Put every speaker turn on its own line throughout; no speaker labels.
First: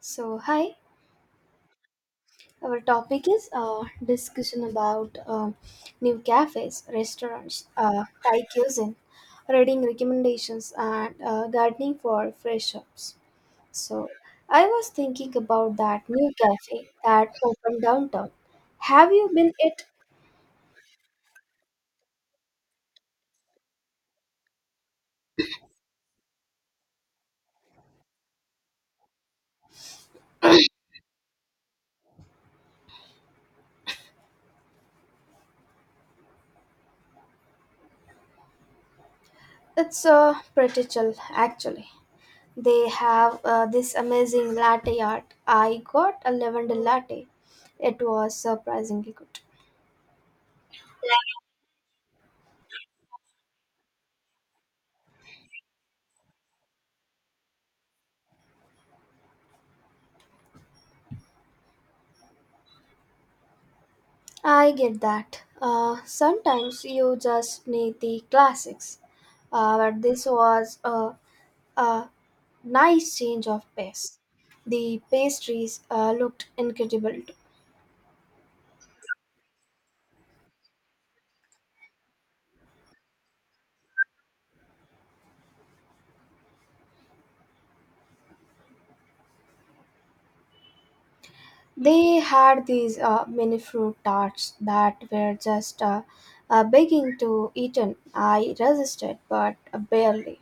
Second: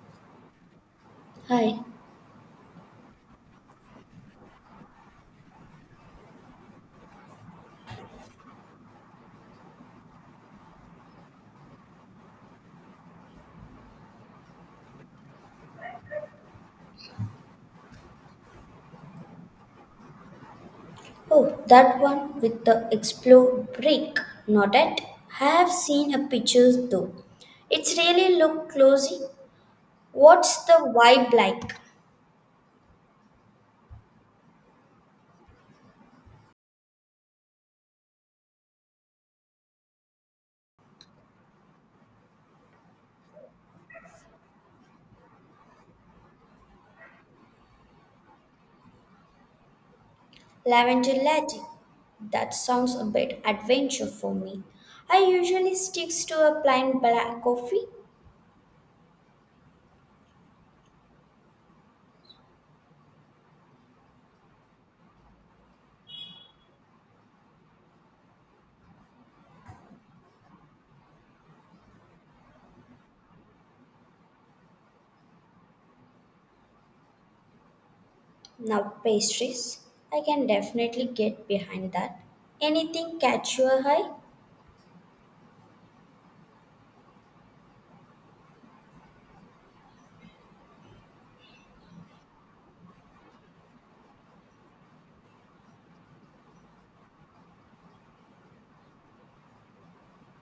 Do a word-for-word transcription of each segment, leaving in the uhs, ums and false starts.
So, hi,
Hi.
our topic is uh, discussion about uh, new cafes, restaurants, uh, Thai cuisine, reading recommendations, and uh, gardening for fresh ups. So, I was thinking about that new cafe that opened downtown. Have you been it?
Oh, that one with the explore brick. Not it. Have seen a pictures though. It's really look closely. What's the vibe like?
It's uh, pretty chill, actually. They have uh, this amazing latte art. I got a lavender latte. It was surprisingly good.
Lavender latte. That sounds a bit adventure for me. I usually sticks to a plain black coffee.
I get that. Uh, sometimes you just need the classics. Uh, but this was a, a nice change of pace. The pastries uh, looked incredible too.
Now pastries. I can definitely get behind that. Anything catch your eye?
They had these uh, mini fruit tarts that were just uh, uh, begging to eaten. I resisted, but barely.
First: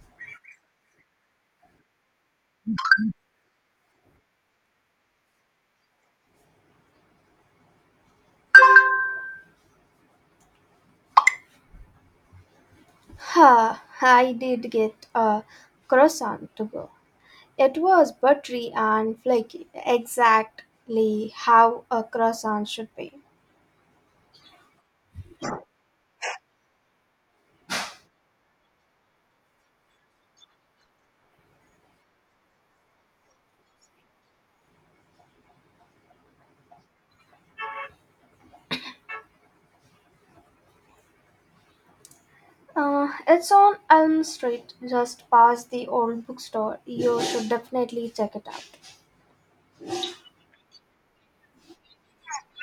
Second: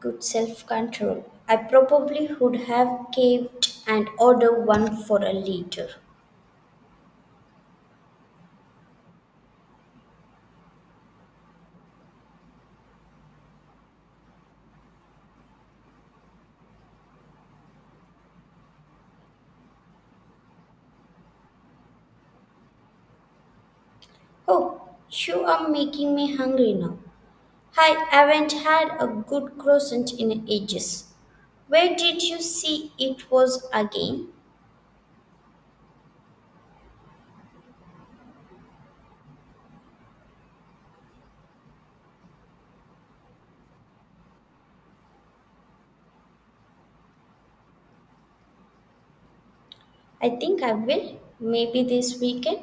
Good self control. I probably would have caved and ordered one for a liter.
Ha! I did get a croissant to go. It was buttery and flaky, exactly how a croissant should be.
Oh, you are making me hungry now. I haven't had a good croissant in ages. Where did you see it was again?
Uh, it's on Elm Street, just past the old bookstore. You should definitely check it out.
I think I will. Maybe this weekend.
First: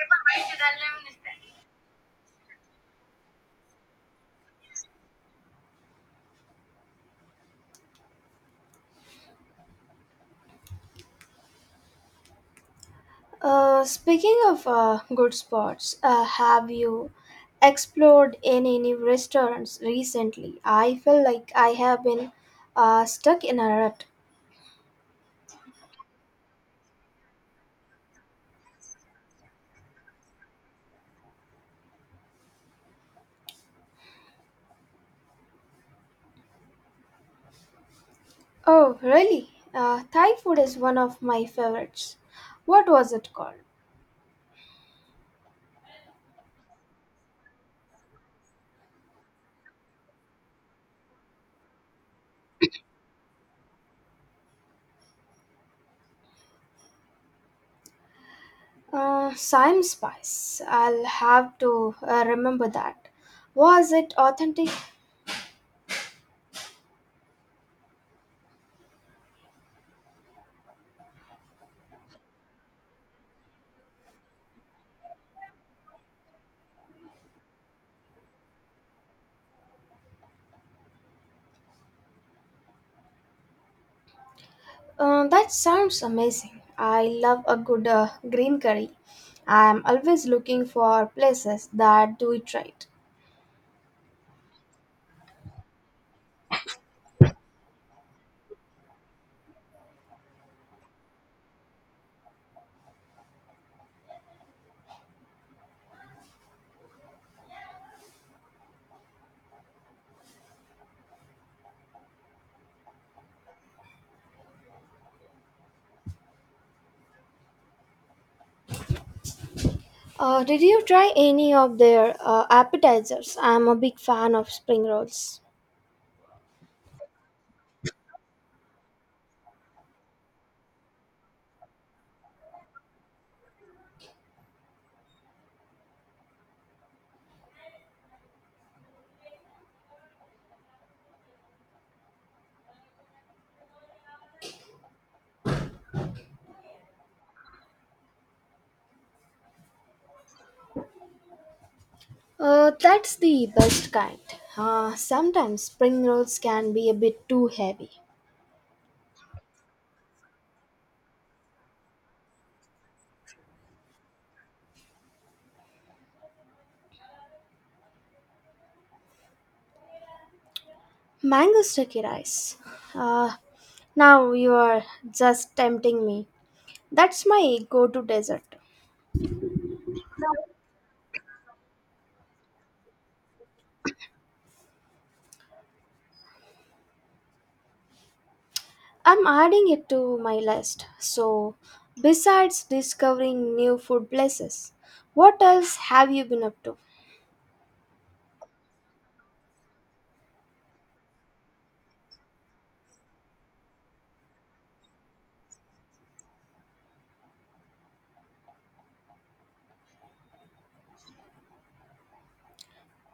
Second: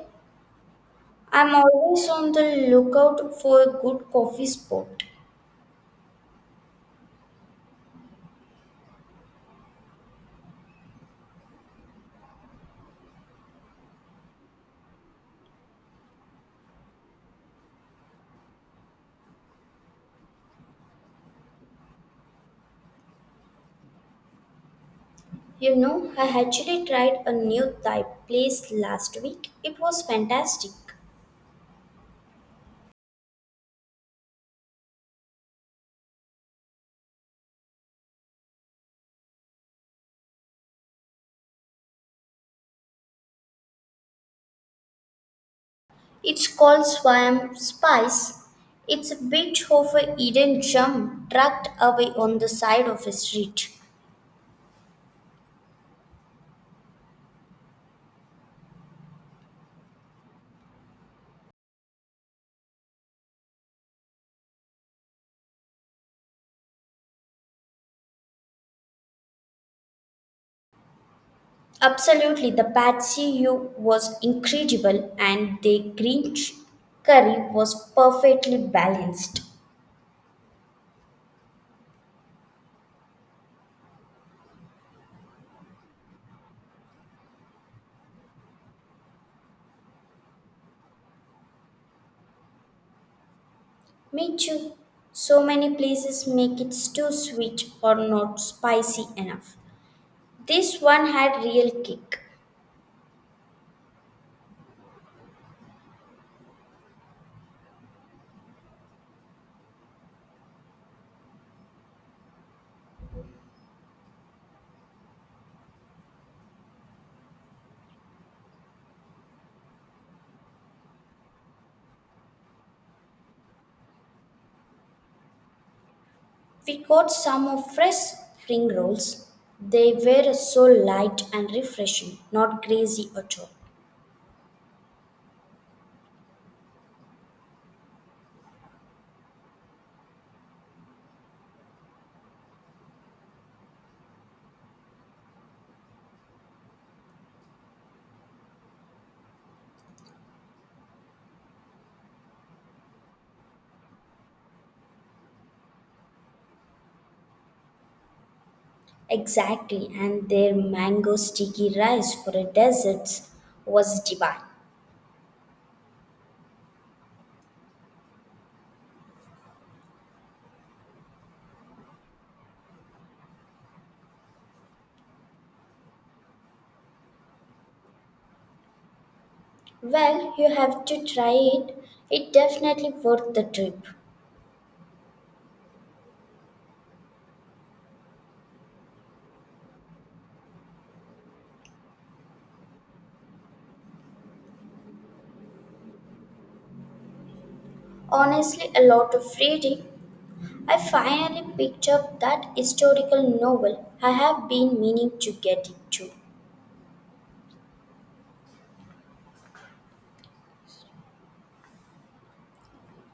I'm always on the lookout for a good coffee spot.
Uh, speaking of uh, good spots, uh, have you explored any new restaurants recently? I feel like I have been uh, stuck in a rut.
You know, I actually tried a new Thai place last week. It was fantastic.
Oh, really? Uh, Thai food is one of my favorites. What was it called?
It's called Swam Spice. It's a bit of a hidden gem tucked away on the side of a street.
Uh, Sime Spice. I'll have to uh, remember that. Was it authentic?
Absolutely, the Patsy U was incredible, and the green ch- curry was perfectly balanced.
Uh, that sounds amazing. I love a good uh, green curry. I'm always looking for places that do it right.
Me too. So many places make it too sweet or not spicy enough. This one had real kick.
Uh, did you try any of their uh, appetizers? I'm a big fan of spring rolls.
We got some of fresh spring rolls. They were so light and refreshing, not greasy at all.
Uh, that's the best kind. Uh, sometimes spring rolls can be a bit too heavy.
Exactly, and their mango sticky rice for a dessert was divine.
Mango sticky rice. Uh, Now you are just tempting me. That's my go to dessert.
Well, you have to try it. It definitely worth the trip.
I'm adding it to my list. So, besides discovering new food places, what else have you been up to?
Honestly, a lot of reading. I finally picked up that historical novel I have been meaning to get into.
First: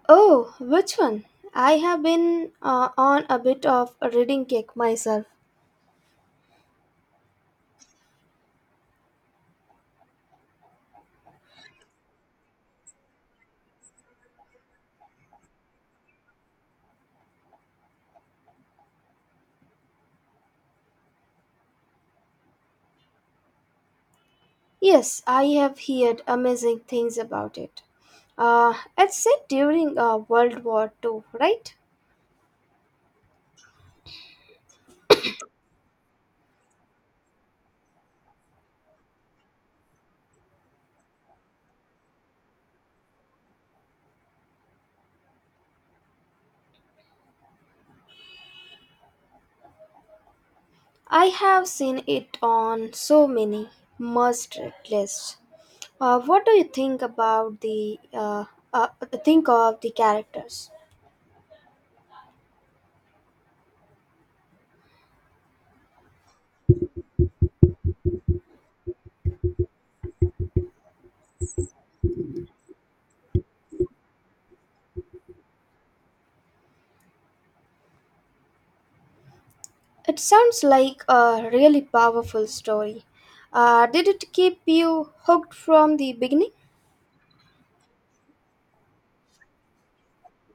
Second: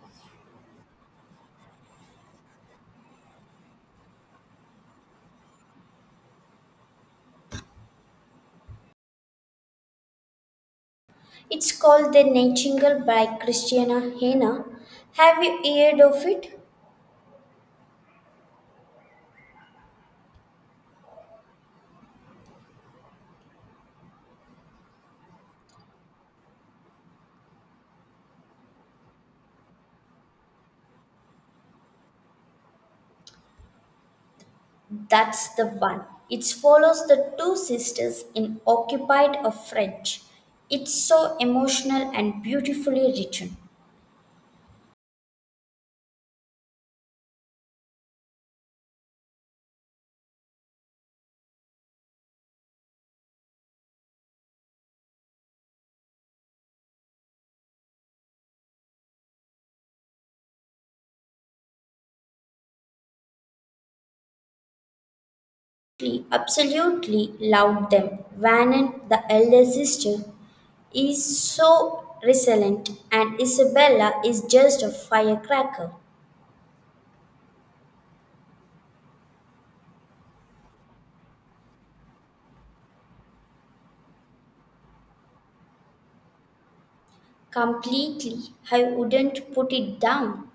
Oh, which one? I have been uh, on a bit of a reading kick myself.
It's called The Nightingale by Christiana Hena. Have you heard of it?
Yes, I have heard amazing things about it. Uh, it's set during uh, World War Two, right?
That's the one. It follows the two sisters in occupied of French. It's so emotional and beautifully written.
I have seen it on so many must read lists. Uh, what do you think about the uh, uh, think of the characters?
She absolutely loved them. Vannon, the elder sister, is so resilient, and Isabella is just a firecracker.
It sounds like a really powerful story. Uh, did it keep you hooked from the beginning?
Completely, I wouldn't put it down.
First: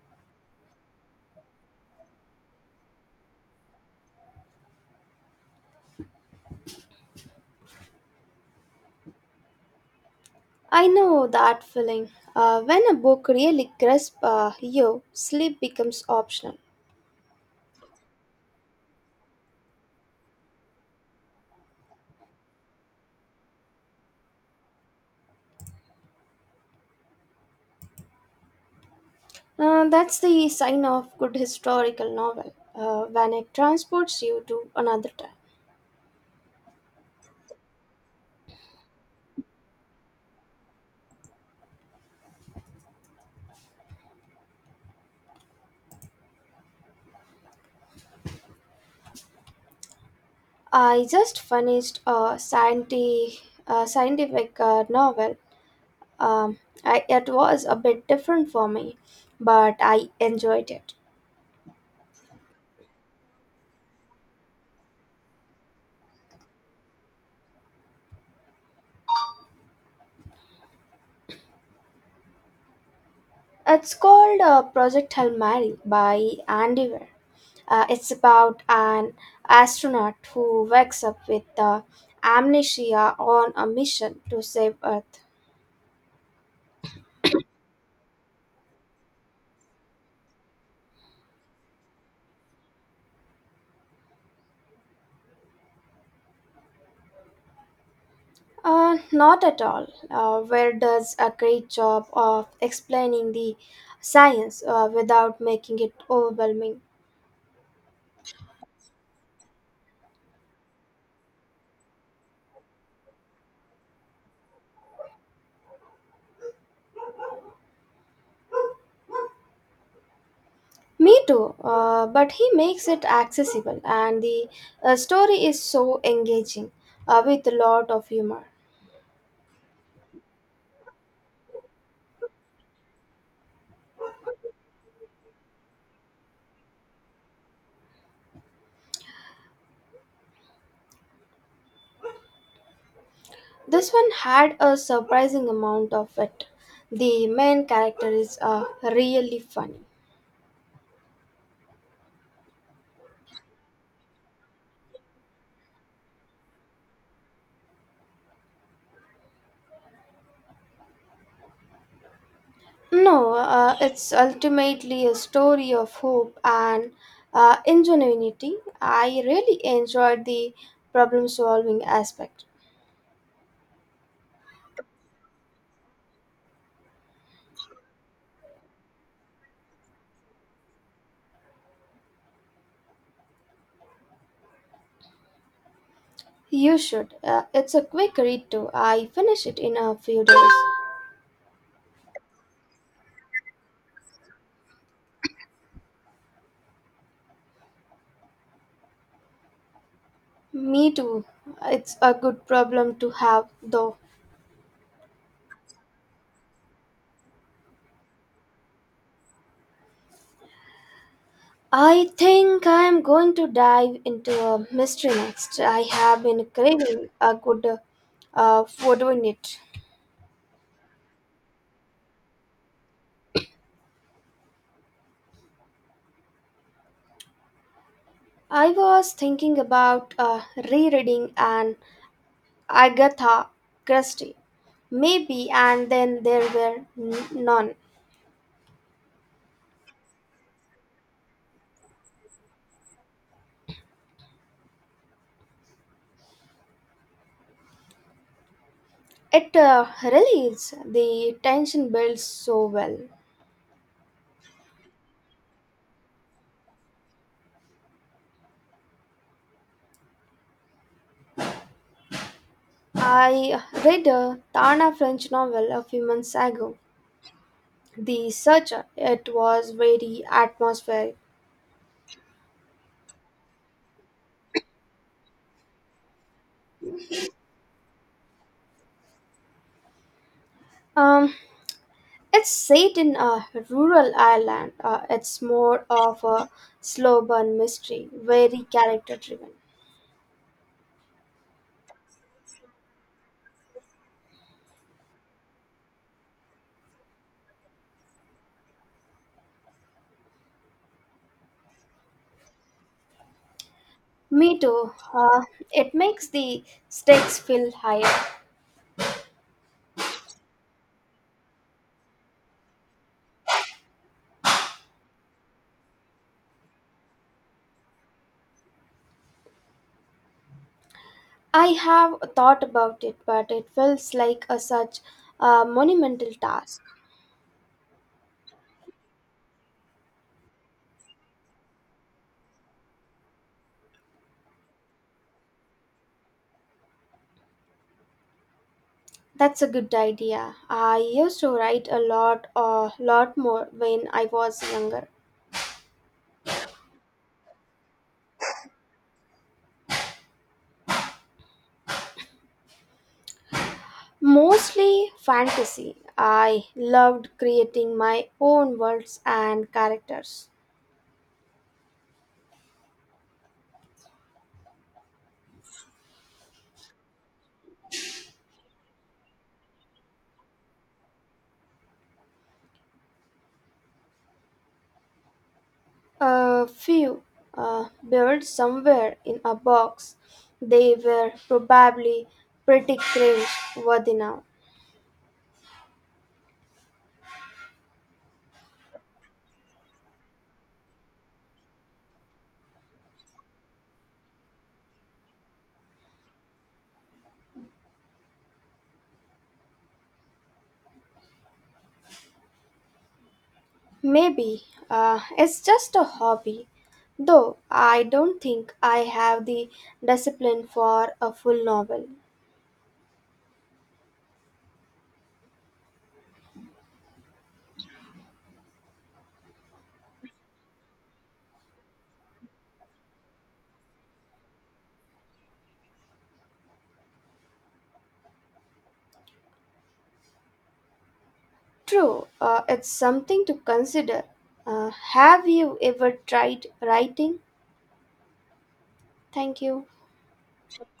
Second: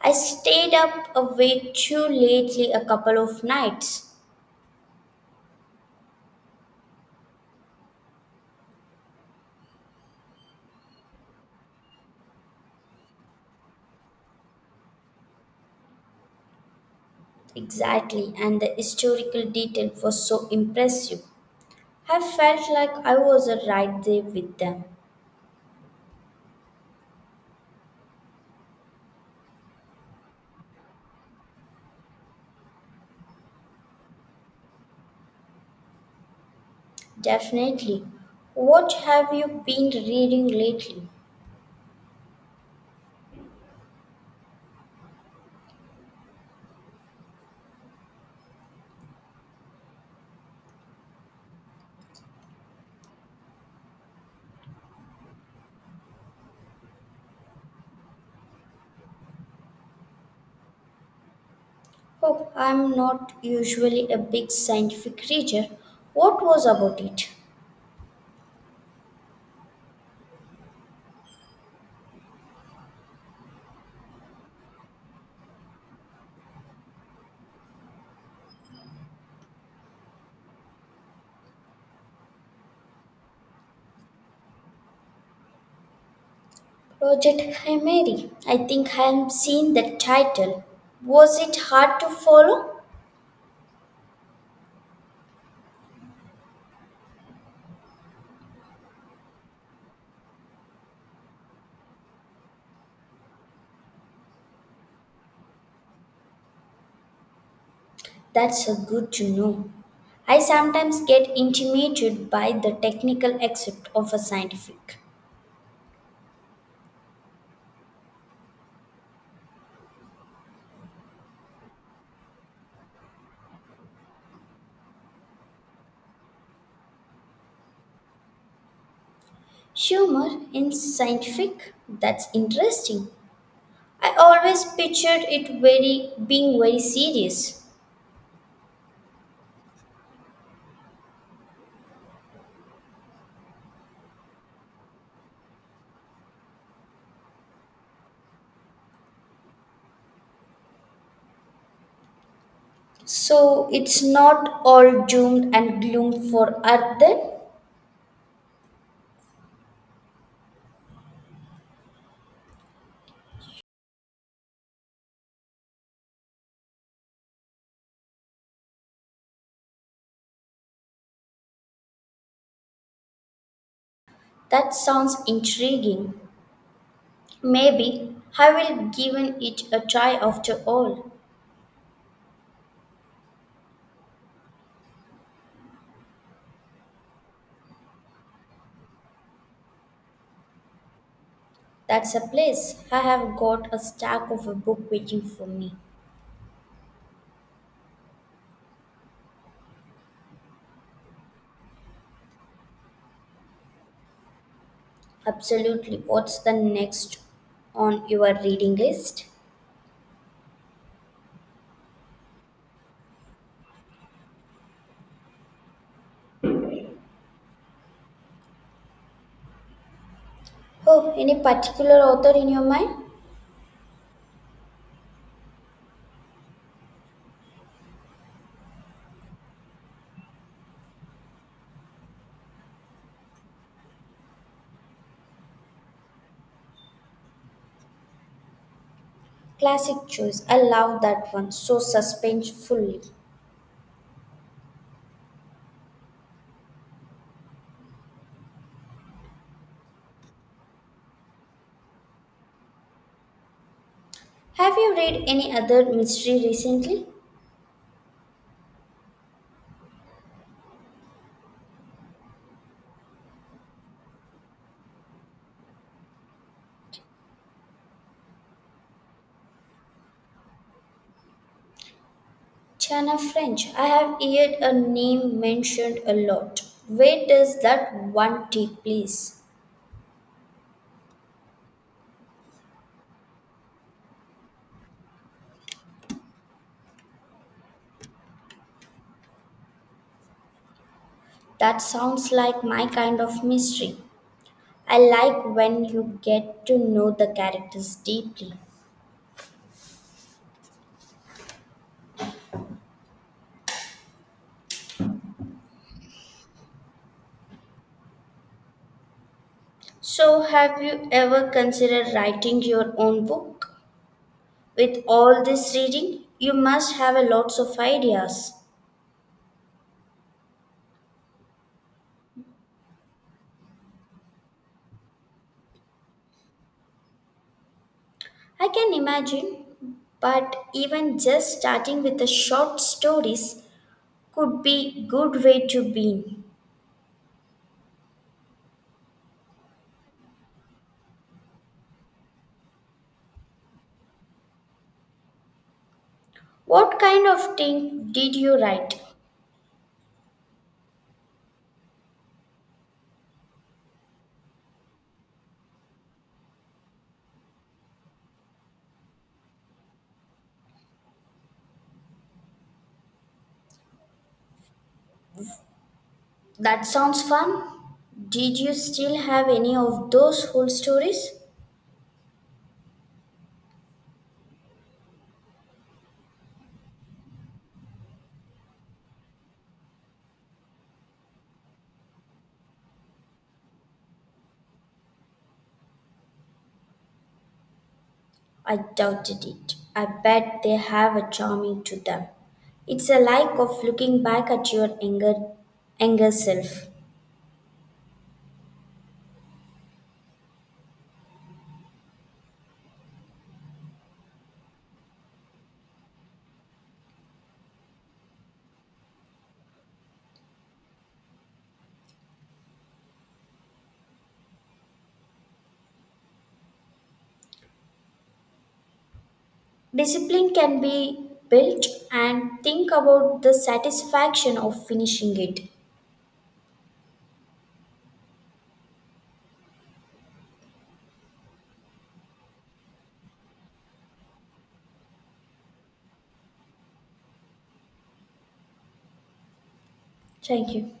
I stayed up awake too lately a couple of nights.
I know that feeling. Uh, when a book really grasps uh, you, sleep becomes optional.
Exactly, and the historical detail was so impressive. I felt like I was right there with them.
Uh, that's the sign of good historical novel. Uh, when it transports you to another time.
Definitely. What have you been reading lately?
I just finished a scientific, uh, scientific uh, novel. Um, I, it was a bit different for me, but I enjoyed it.
Oh, I'm not usually a big scientific reader. What was about it?
It's called uh, Project Hail Mary by Andy Weir. Uh, it's about an astronaut who wakes up with uh, amnesia on a mission to save Earth.
Project Chimera. I think I have seen the title. Was it hard to follow?
Uh, not at all. Uh, where does a great job of explaining the science uh, without making it overwhelming.
That's a good to know. I sometimes get intimidated by the technical aspect of a scientific.
Me too, uh, but he makes it accessible, and the uh, story is so engaging uh, with a lot of humor.
Humor in scientific? That's interesting. I always pictured it very being very serious.
This one had a surprising amount of it. The main character is uh, really funny.
So it's not all doomed and gloom for Earth then?
No, uh, it's ultimately a story of hope and uh, ingenuity. I really enjoyed the problem solving aspect.
That sounds intriguing. Maybe I will given it a try after all.
You should. Uh, it's a quick read too. I finished it in a few days.
That's a place I have got a stack of a book waiting for me.
Me too. It's a good problem to have, though.
Absolutely. What's the next on your reading list?
I think I am going to dive into a mystery next. I have been craving a good uh, photo in it.
Oh, any particular author in your mind?
I was thinking about uh, rereading an Agatha Christie, maybe, and then there were n- none.
Classic choice. I love that one. So suspensefully.
It uh, relieves the tension builds so well.
Have you read any other mystery recently?
I read a Tana French novel a few months ago, the search, it was very atmospheric.
Chana French. I have heard a name mentioned a lot. Where does that one take place?
um, it's set in a rural ireland. Uh, it's more of a slow burn mystery, very character driven.
That sounds like my kind of mystery. I like when you get to know the characters deeply.
Me too. Uh, it makes the stakes feel higher.
So, have you ever considered writing your own book? With all this reading, you must have a lots of ideas.
I have thought about it, but it feels like a such a monumental task.
I can imagine, but even just starting with the short stories could be good way to begin.
That's a good idea. I used to write a lot a lot more when I was younger.
What kind of thing did you write?
Mostly fantasy. I loved creating my own worlds and characters.
That sounds fun. Did you still have any of those whole stories?
A few uh, built somewhere in a box. They were probably pretty cringe worthy now.
I doubted it. I bet they have a charming to them. It's a like of looking back at your anger, anger self.
Maybe uh, it's just a hobby, though I don't think I have the discipline for a full novel.
Discipline can be built and think about the satisfaction of finishing it.
True, uh, it's something to consider. Uh, have you ever tried writing? Thank you.
Thank you.